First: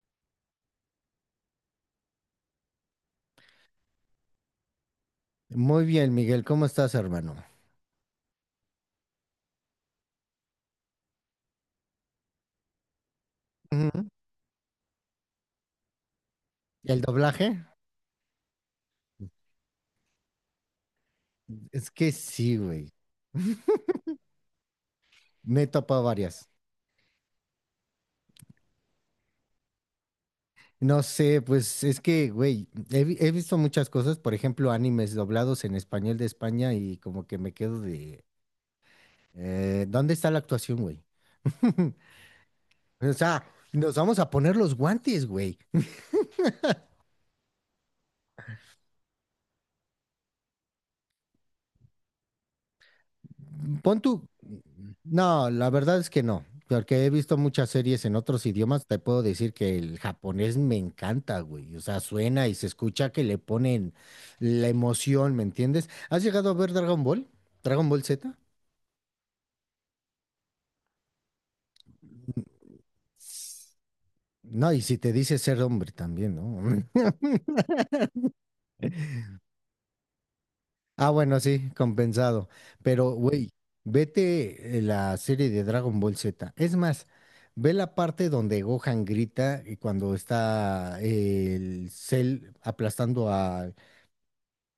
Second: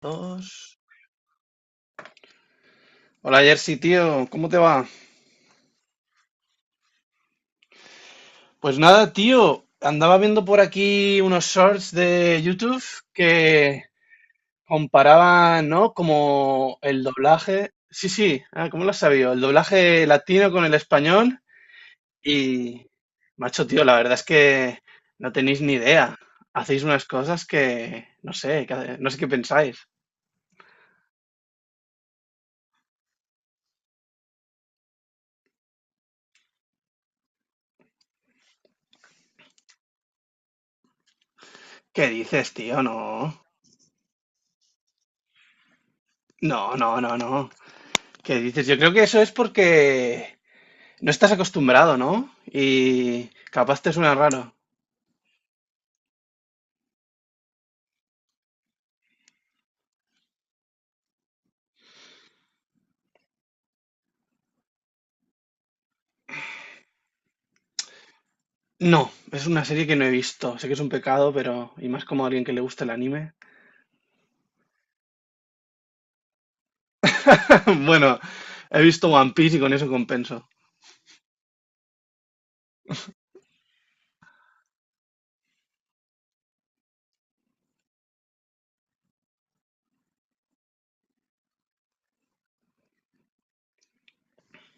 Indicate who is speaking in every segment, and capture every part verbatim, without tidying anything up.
Speaker 1: Dos. Hola Jersey, tío, ¿cómo te va?
Speaker 2: Muy bien, Miguel, ¿cómo estás, hermano?
Speaker 1: Pues nada, tío, andaba viendo por aquí unos shorts de YouTube que
Speaker 2: Ujú.
Speaker 1: comparaban, ¿no? Como
Speaker 2: ¿El
Speaker 1: el
Speaker 2: doblaje?
Speaker 1: doblaje. Sí, sí, ah, ¿cómo lo has sabido? El doblaje latino con el español.
Speaker 2: Es que sí,
Speaker 1: Y,
Speaker 2: güey.
Speaker 1: macho, tío, la verdad es que no tenéis
Speaker 2: Me he
Speaker 1: ni
Speaker 2: topado
Speaker 1: idea.
Speaker 2: varias.
Speaker 1: Hacéis unas cosas que, no sé, que- no sé qué pensáis.
Speaker 2: No sé, pues es que, güey, he, vi- he visto muchas cosas, por ejemplo, animes doblados en español de España y como que me quedo de, eh, ¿dónde está la actuación, güey?
Speaker 1: ¿Qué dices, tío?
Speaker 2: O
Speaker 1: No,
Speaker 2: sea, nos vamos a poner los guantes, güey.
Speaker 1: no, no, no, no. ¿Qué dices? Yo creo que eso es porque no estás acostumbrado, ¿no? Y capaz te
Speaker 2: Pon
Speaker 1: suena
Speaker 2: tú.
Speaker 1: raro.
Speaker 2: No, la verdad es que no. Porque he visto muchas series en otros idiomas. Te puedo decir que el japonés me encanta, güey. O sea, suena y se escucha que le ponen la emoción, ¿me entiendes? ¿Has llegado a ver Dragon Ball? ¿Dragon Ball Z?
Speaker 1: No, es una serie que no he visto. Sé que es un pecado, pero... Y más como a alguien que le gusta el anime.
Speaker 2: No, y si te dice ser hombre también, ¿no?
Speaker 1: Bueno, he visto One Piece y con eso compenso.
Speaker 2: Ah, bueno, sí, compensado. Pero, güey, vete eh, la serie de Dragon Ball Z. Es más, ve la parte donde Gohan grita y cuando está eh, el Cell aplastando a-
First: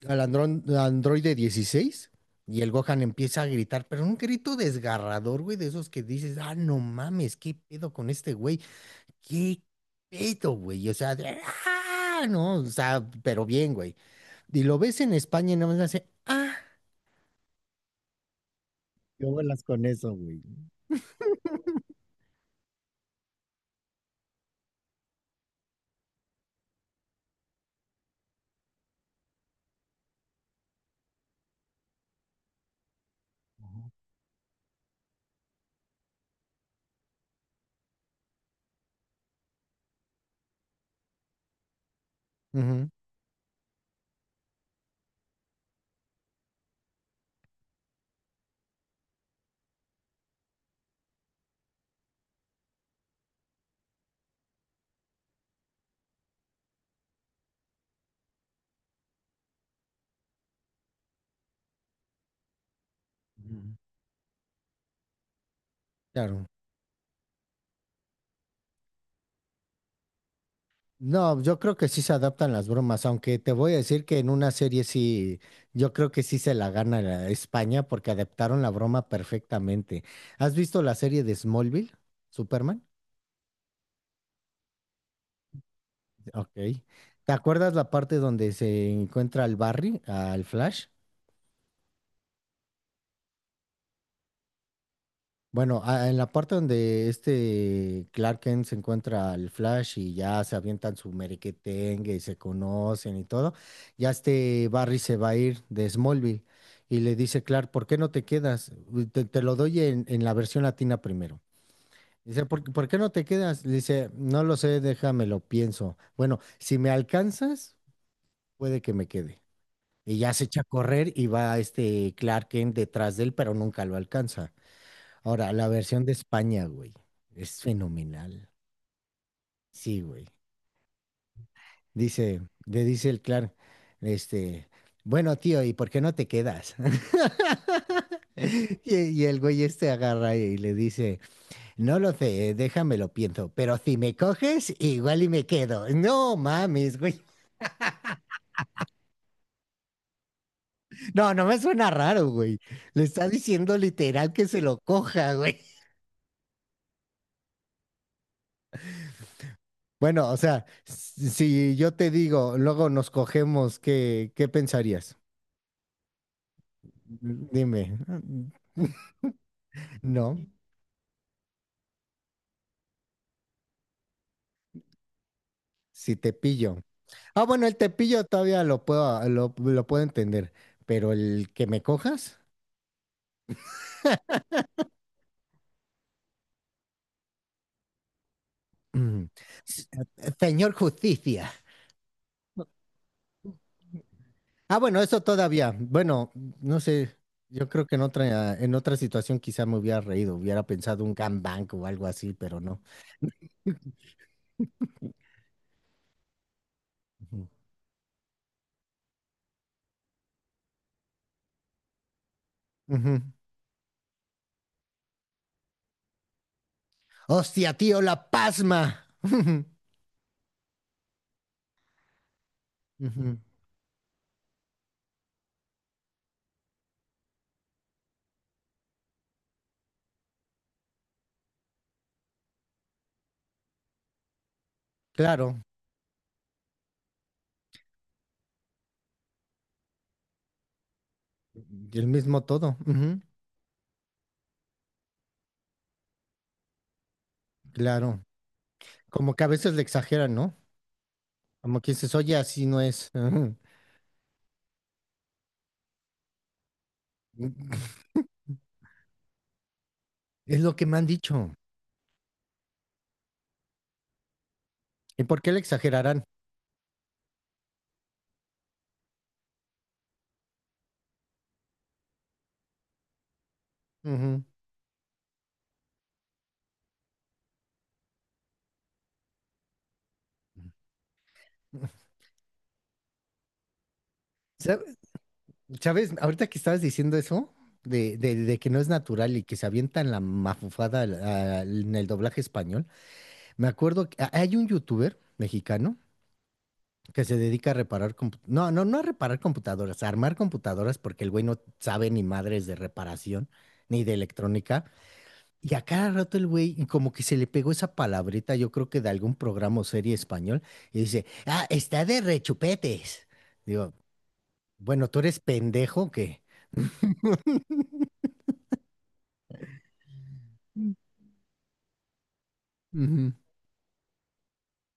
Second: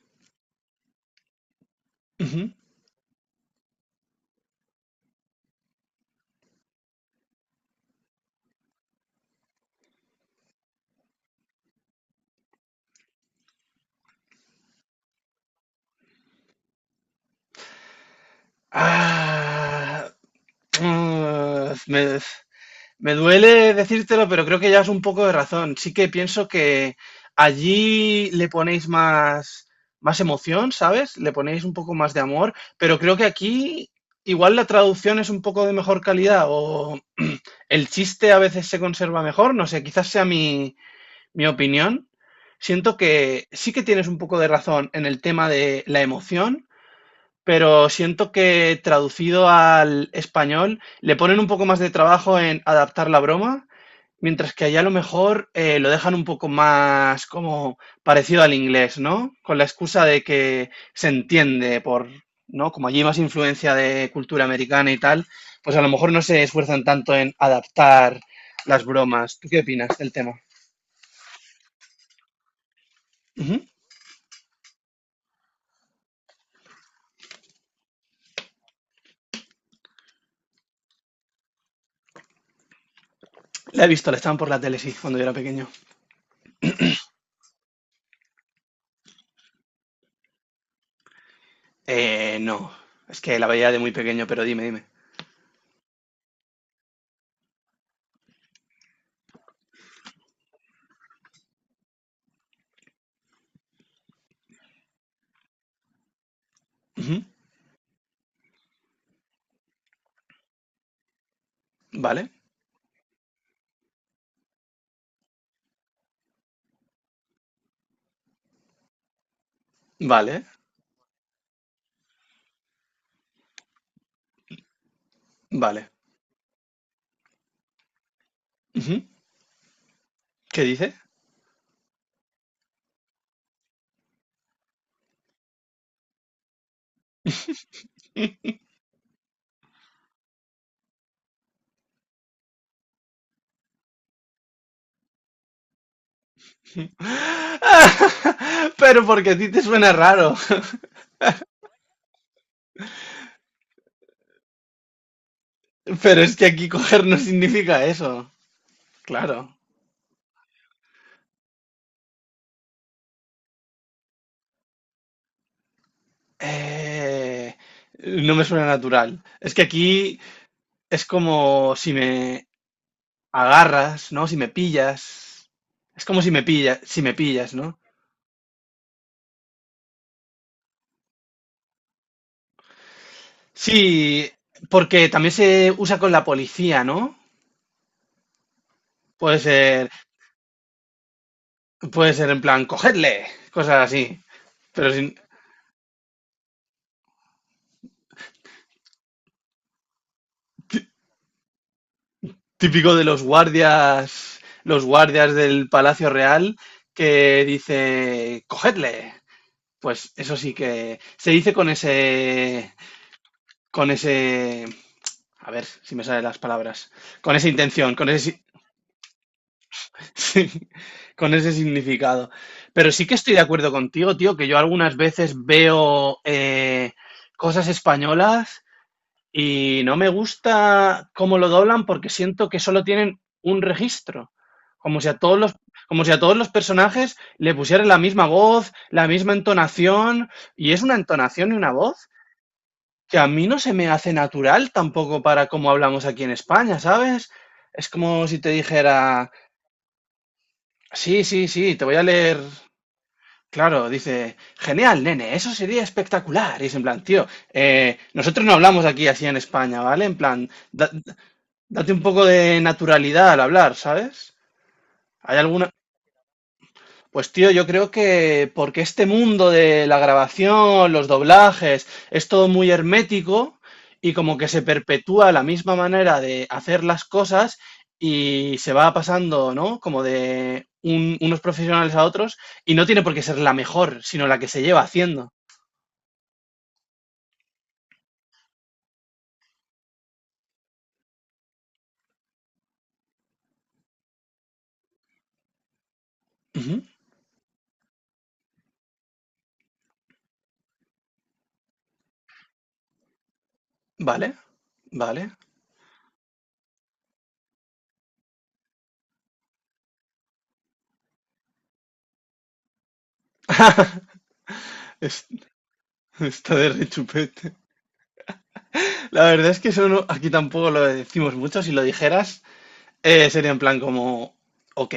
Speaker 2: al andrón- androide dieciséis
Speaker 1: Ujú.
Speaker 2: y el Gohan empieza a gritar, pero un grito desgarrador, güey, de esos que dices, ah, no mames, ¿qué pedo con este güey? ¿Qué pedo, güey? O sea, de, "Ah", no, o sea, pero bien, güey. Y lo ves en España y nada más hace, "Ah, Yo bolas con
Speaker 1: Ah,
Speaker 2: eso, güey.
Speaker 1: mm, me- me duele decírtelo, pero creo que llevas un poco de razón. Sí que pienso que allí le ponéis más, más emoción, ¿sabes? Le ponéis un poco más de amor, pero creo que aquí igual la traducción es un poco de mejor calidad o el chiste a veces se conserva mejor, no sé, quizás sea mi, mi opinión.
Speaker 2: Ujú,
Speaker 1: Siento que sí que tienes un poco de razón en el tema de la emoción, pero siento que traducido al español le ponen un poco más de trabajo en adaptar la broma. Mientras que allá a lo mejor eh, lo dejan un poco más como parecido al inglés, ¿no? Con la excusa de que se entiende por, ¿no? Como allí hay más
Speaker 2: ujú,
Speaker 1: influencia de cultura americana y tal, pues a lo mejor no se
Speaker 2: claro.
Speaker 1: esfuerzan tanto en adaptar las bromas. ¿Tú qué opinas del tema?
Speaker 2: No, yo creo que sí se adaptan las bromas, aunque te
Speaker 1: Ujú.
Speaker 2: voy a decir que en una serie sí, yo creo que sí se la gana la España porque adaptaron la broma perfectamente. ¿Has visto la serie de Smallville, Superman?
Speaker 1: La he visto, la estaban por la tele, sí, cuando yo era pequeño.
Speaker 2: Ok. ¿Te acuerdas la parte donde se encuentra al Barry, al Flash?
Speaker 1: Eh, no, es que la veía de muy pequeño, pero dime, dime.
Speaker 2: Bueno, a- en la parte donde este Clark Kent se encuentra al Flash y ya se avientan su merequetengue y se conocen y todo, ya este Barry se va a ir de Smallville y le
Speaker 1: Ujú.
Speaker 2: dice Clark, ¿por qué no te quedas? Uy, Te, te lo doy en, en la versión latina primero.
Speaker 1: Vale,
Speaker 2: Dice, ¿por, qué por qué no te quedas? Le dice, no lo sé, déjame lo pienso. Bueno, si me alcanzas, puede que me quede. Y ya
Speaker 1: vale,
Speaker 2: se echa a correr y va este Clark Kent detrás de él, pero nunca lo alcanza. Ahora, la
Speaker 1: vale.
Speaker 2: versión de España, güey, es fenomenal.
Speaker 1: Ujú.
Speaker 2: Sí, güey.
Speaker 1: ¿Qué dice?
Speaker 2: Dice, le dice el Clark, este, bueno, tío, ¿y por qué no te quedas? Y, y el güey este agarra y le dice, no lo sé, déjame lo pienso, pero si me coges, igual y me quedo. No mames, güey.
Speaker 1: Pero porque a ti te suena raro.
Speaker 2: No, no me suena raro, güey. Le está diciendo literal que se lo coja, güey.
Speaker 1: Pero es que aquí coger no significa eso. Claro.
Speaker 2: Bueno, o sea, si yo te digo, luego nos cogemos, ¿qué, qué pensarías?
Speaker 1: Eh,
Speaker 2: Dime,
Speaker 1: no me suena natural. Es que aquí
Speaker 2: no,
Speaker 1: es como si me agarras, ¿no? Si me pillas. Es
Speaker 2: si
Speaker 1: como si
Speaker 2: te
Speaker 1: me
Speaker 2: pillo.
Speaker 1: pillas, si me
Speaker 2: Ah,
Speaker 1: pillas,
Speaker 2: bueno, el
Speaker 1: ¿no?
Speaker 2: tepillo todavía lo puedo, lo, lo puedo entender, pero el que me cojas,
Speaker 1: Sí, porque también se usa con la policía, ¿no?
Speaker 2: mm,
Speaker 1: Puede
Speaker 2: s-
Speaker 1: ser,
Speaker 2: señor justicia.
Speaker 1: puede ser en plan, cogedle, cosas así.
Speaker 2: Ah,
Speaker 1: Pero
Speaker 2: bueno,
Speaker 1: si-
Speaker 2: eso todavía. Bueno, no sé, yo creo que en otra, en otra situación quizá me hubiera reído, hubiera pensado un gangbang o algo así, pero no.
Speaker 1: típico de los guardias, los guardias del Palacio Real que
Speaker 2: Ujú.
Speaker 1: dice, cogedle. Pues eso sí que se dice con ese,
Speaker 2: Ujú.
Speaker 1: con ese, a ver si me salen las palabras, con esa
Speaker 2: Hostia,
Speaker 1: intención,
Speaker 2: tío,
Speaker 1: con
Speaker 2: la
Speaker 1: ese,
Speaker 2: pasma.
Speaker 1: si- con ese significado. Pero sí que estoy
Speaker 2: Ujú.
Speaker 1: de acuerdo contigo, tío, que yo algunas veces veo eh, cosas españolas y no me gusta cómo lo doblan porque siento que solo tienen un registro. Como si a todos los,
Speaker 2: Claro,
Speaker 1: como si a todos los personajes le pusieran la misma voz, la misma entonación. Y es una entonación y una
Speaker 2: y el
Speaker 1: voz
Speaker 2: mismo todo.
Speaker 1: que
Speaker 2: Ujú.
Speaker 1: a mí no se me hace natural tampoco para cómo hablamos aquí en España, ¿sabes? Es
Speaker 2: Claro.
Speaker 1: como si te dijera,
Speaker 2: Como que a veces le exageran, ¿no?
Speaker 1: sí, sí, sí,
Speaker 2: Como
Speaker 1: te
Speaker 2: que
Speaker 1: voy a
Speaker 2: dices, oye,
Speaker 1: leer.
Speaker 2: así no es. Ujú.
Speaker 1: Claro, dice, genial, nene, eso sería espectacular. Y es en plan, tío, eh, nosotros no hablamos aquí así en España, ¿vale? En plan,
Speaker 2: Es lo que
Speaker 1: da-
Speaker 2: me han dicho.
Speaker 1: date un poco de naturalidad al hablar, ¿sabes?
Speaker 2: ¿Y
Speaker 1: Hay
Speaker 2: por qué le
Speaker 1: alguna.
Speaker 2: exagerarán?
Speaker 1: Pues tío, yo creo que porque este mundo de la grabación, los doblajes, es todo muy hermético y como
Speaker 2: Ujú.
Speaker 1: que se perpetúa la misma manera de hacer las cosas y se va pasando, ¿no? Como de un- unos profesionales a otros y no tiene por qué ser la mejor, sino la que se
Speaker 2: Sa-
Speaker 1: lleva haciendo.
Speaker 2: ¿Sabes? Ahorita que estabas diciendo eso, de, de- de que no es natural y que se avientan la mafufada al- al- en el doblaje español, me acuerdo que a- hay un youtuber mexicano
Speaker 1: Ujú,
Speaker 2: que se dedica a reparar compu- no, no, no a reparar computadoras, a armar computadoras porque el güey no sabe ni madres de reparación ni de
Speaker 1: vale,
Speaker 2: electrónica.
Speaker 1: vale.
Speaker 2: Y a cada rato el güey y como que se le pegó esa palabrita, yo creo que de algún programa o serie español, y dice, ah, está de rechupetes. Digo, bueno, tú
Speaker 1: Es-
Speaker 2: eres pendejo que...
Speaker 1: Está de rechupete. La verdad es que eso no- aquí tampoco lo decimos mucho. Si lo dijeras, eh, sería en plan como, ok,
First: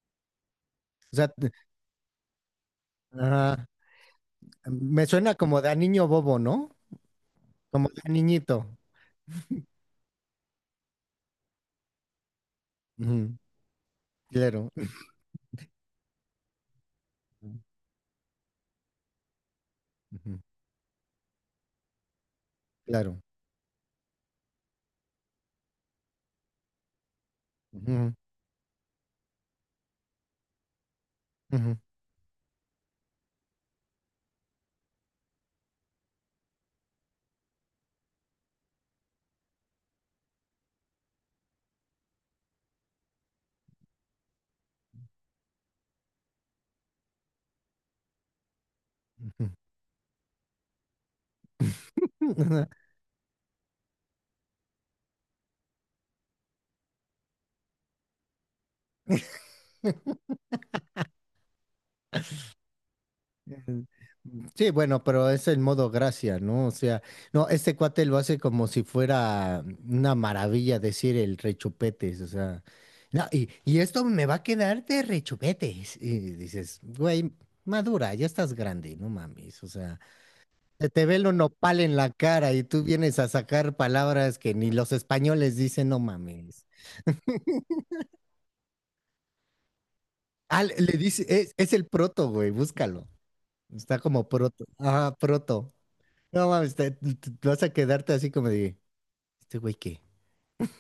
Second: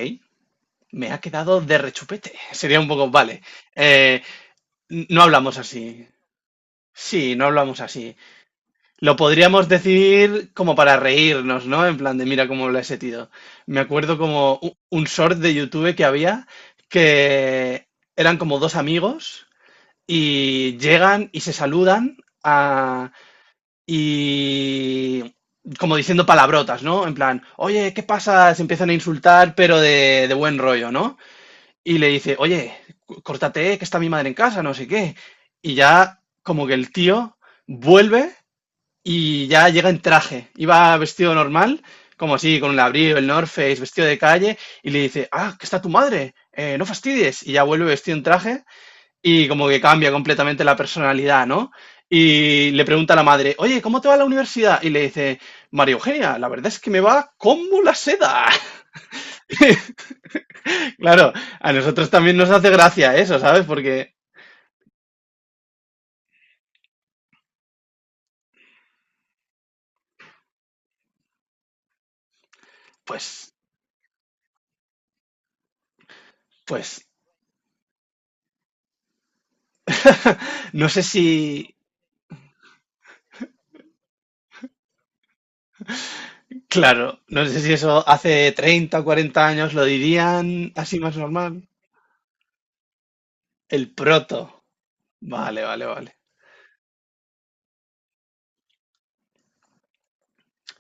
Speaker 1: me
Speaker 2: O
Speaker 1: ha
Speaker 2: sea, te-
Speaker 1: quedado de rechupete. Sería un poco, vale.
Speaker 2: ah,
Speaker 1: eh,
Speaker 2: me
Speaker 1: n- no
Speaker 2: suena
Speaker 1: hablamos
Speaker 2: como de a
Speaker 1: así.
Speaker 2: niño bobo, ¿no?
Speaker 1: Sí, no hablamos
Speaker 2: Como de a
Speaker 1: así.
Speaker 2: niñito.
Speaker 1: Lo podríamos decir como para reírnos, ¿no? En plan de, mira cómo lo he sentido.
Speaker 2: Ujú.
Speaker 1: Me acuerdo como
Speaker 2: Claro.
Speaker 1: u- un short de YouTube que había que eran como dos amigos
Speaker 2: Ujú.
Speaker 1: y llegan y se saludan
Speaker 2: Claro.
Speaker 1: y como diciendo palabrotas, ¿no? En plan, oye, ¿qué
Speaker 2: Ujú,
Speaker 1: pasa? Se empiezan a insultar, pero de, de buen rollo, ¿no?
Speaker 2: ujú,
Speaker 1: Y le dice, oye, cu- córtate, que está mi madre en casa, no sé qué. Y ya como que el tío vuelve y ya llega en traje. Iba vestido normal, como así, con un abrigo, el North Face, vestido de calle, y le dice, ah, que está tu madre, eh, no fastidies. Y ya vuelve vestido en traje y como que cambia completamente la personalidad, ¿no?
Speaker 2: ujú.
Speaker 1: Y le pregunta a la madre, oye, ¿cómo te va la universidad? Y le dice, María Eugenia, la verdad es que me va como la seda. Claro, a nosotros también nos hace gracia eso, ¿sabes?
Speaker 2: Mm,
Speaker 1: Porque,
Speaker 2: sí, bueno, pero es el modo gracia, ¿no? O sea, no, este cuate lo hace como si fuera una maravilla decir el rechupetes, o sea, no, y,
Speaker 1: pues,
Speaker 2: y esto me va a quedar de rechupetes. Y dices,
Speaker 1: pues,
Speaker 2: güey, madura, ya estás grande, no mames, o sea,
Speaker 1: no
Speaker 2: se
Speaker 1: sé
Speaker 2: te ve el
Speaker 1: si,
Speaker 2: nopal en la cara y tú vienes a sacar palabras que ni los españoles dicen, no mames.
Speaker 1: claro, no sé si eso hace treinta, o cuarenta años lo dirían
Speaker 2: Ah, le
Speaker 1: así
Speaker 2: le
Speaker 1: más
Speaker 2: dice,
Speaker 1: normal.
Speaker 2: es, es el proto, güey, búscalo.
Speaker 1: El
Speaker 2: Está como
Speaker 1: proto.
Speaker 2: proto. Ajá,
Speaker 1: Vale,
Speaker 2: proto.
Speaker 1: vale, vale.
Speaker 2: No mames, te, te- te vas a quedarte así como de, ¿este güey qué?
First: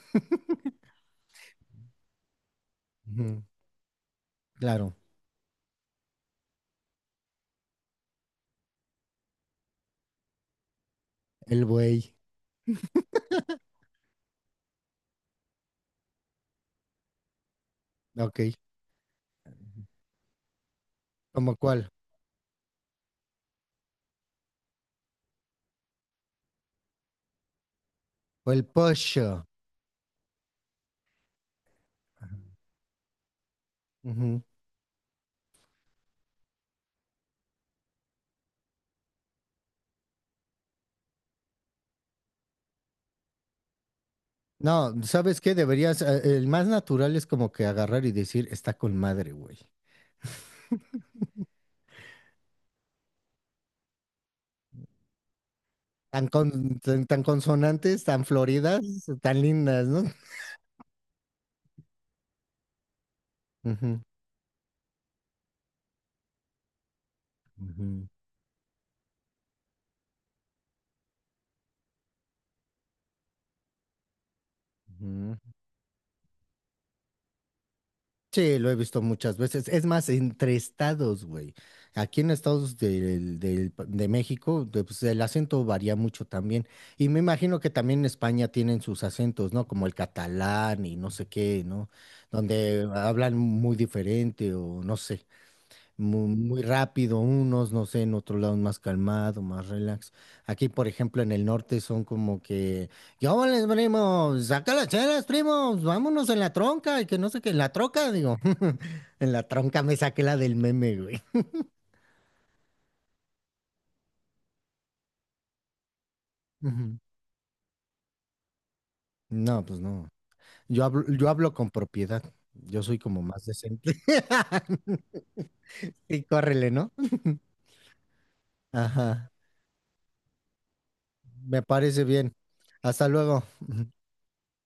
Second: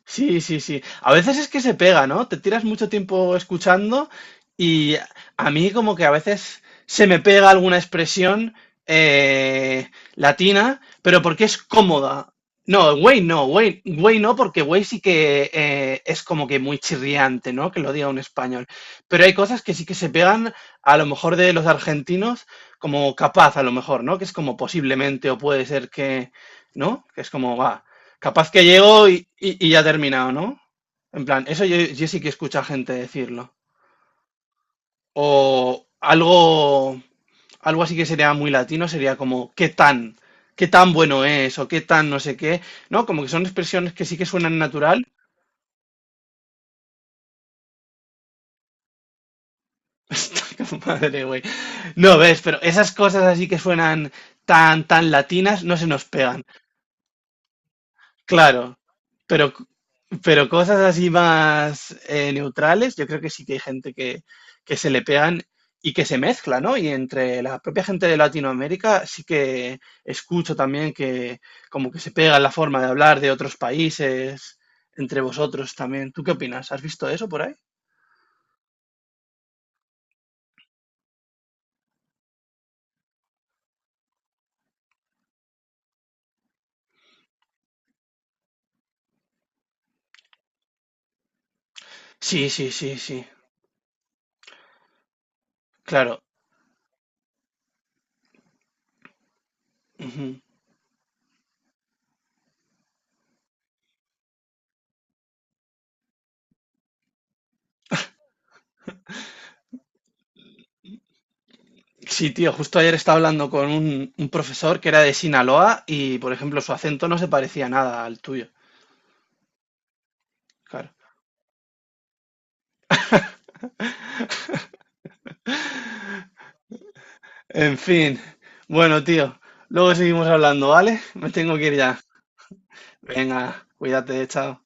Speaker 1: Sí, sí, sí. A veces es que se pega, ¿no? Te tiras mucho tiempo
Speaker 2: Ujú.
Speaker 1: escuchando y
Speaker 2: Claro,
Speaker 1: a mí como que a veces se me pega alguna expresión eh, latina, pero porque es
Speaker 2: el güey,
Speaker 1: cómoda. No, güey no, güey, güey no, porque güey sí que eh, es como que muy chirriante, ¿no? Que lo diga un
Speaker 2: ok,
Speaker 1: español. Pero hay cosas que sí que se pegan a lo mejor de
Speaker 2: ¿como
Speaker 1: los
Speaker 2: cuál?
Speaker 1: argentinos como capaz, a lo mejor, ¿no? Que es como posiblemente o puede ser que, ¿no? Que es como va. Capaz
Speaker 2: O el
Speaker 1: que llego y,
Speaker 2: pollo.
Speaker 1: y- y ya ha terminado, ¿no? En plan, eso yo, yo sí que escucho a gente decirlo.
Speaker 2: Ujú.
Speaker 1: O algo, algo así que sería muy latino, sería como, ¿qué tan? ¿Qué tan bueno es? O qué tan no sé qué. ¿No? Como que son expresiones que sí que suenan
Speaker 2: No,
Speaker 1: natural.
Speaker 2: ¿sabes qué? Deberías, eh, el más natural es como que agarrar y decir, está con madre, güey.
Speaker 1: Está como, madre, güey. No ves, pero esas cosas así que suenan tan, tan latinas no se nos
Speaker 2: Tan,
Speaker 1: pegan.
Speaker 2: con- tan, tan consonantes, tan
Speaker 1: Claro.
Speaker 2: floridas, tan
Speaker 1: Pero
Speaker 2: lindas, ¿no?
Speaker 1: Pero cosas así más eh, neutrales, yo creo que sí que hay gente
Speaker 2: Ujú,
Speaker 1: que, que se le pegan y que se mezcla, ¿no? Y entre la propia
Speaker 2: ujú,
Speaker 1: gente de Latinoamérica sí que escucho también que como que se pega la forma de hablar de otros países entre
Speaker 2: ujú.
Speaker 1: vosotros también. ¿Tú qué opinas? ¿Has visto eso por ahí?
Speaker 2: Sí, lo he visto muchas veces. Es más, entre estados, güey. Aquí en estados del- del pa- de México, de- pues, el acento varía mucho también. Y me imagino que también en España tienen sus acentos, ¿no? Como el catalán y no sé qué, ¿no?
Speaker 1: Sí, sí,
Speaker 2: Donde
Speaker 1: sí, sí,
Speaker 2: hablan muy diferente o no sé
Speaker 1: claro.
Speaker 2: mu- muy, rápido unos, no sé, en otro lado más calmado, más relax.
Speaker 1: Ujú.
Speaker 2: Aquí, por ejemplo, en el norte son como que, ¿qué les primos? Saca las chelas, primos, vámonos en la tronca, y que no sé qué, en la troca, digo, en la tronca me saqué la del meme, güey.
Speaker 1: Sí, tío, justo ayer estaba hablando con un, un profesor que era de Sinaloa y, por ejemplo, su
Speaker 2: Ujú.
Speaker 1: acento no se parecía nada al tuyo.
Speaker 2: No, pues no. Yo
Speaker 1: Claro.
Speaker 2: hablo, yo hablo con propiedad. Yo soy como más decente. Y córrele, ¿no?
Speaker 1: En fin, bueno,
Speaker 2: Ajá.
Speaker 1: tío, luego seguimos hablando, ¿vale? Me tengo
Speaker 2: Me
Speaker 1: que ir ya.
Speaker 2: parece bien. Hasta luego.
Speaker 1: Venga, cuídate, chao.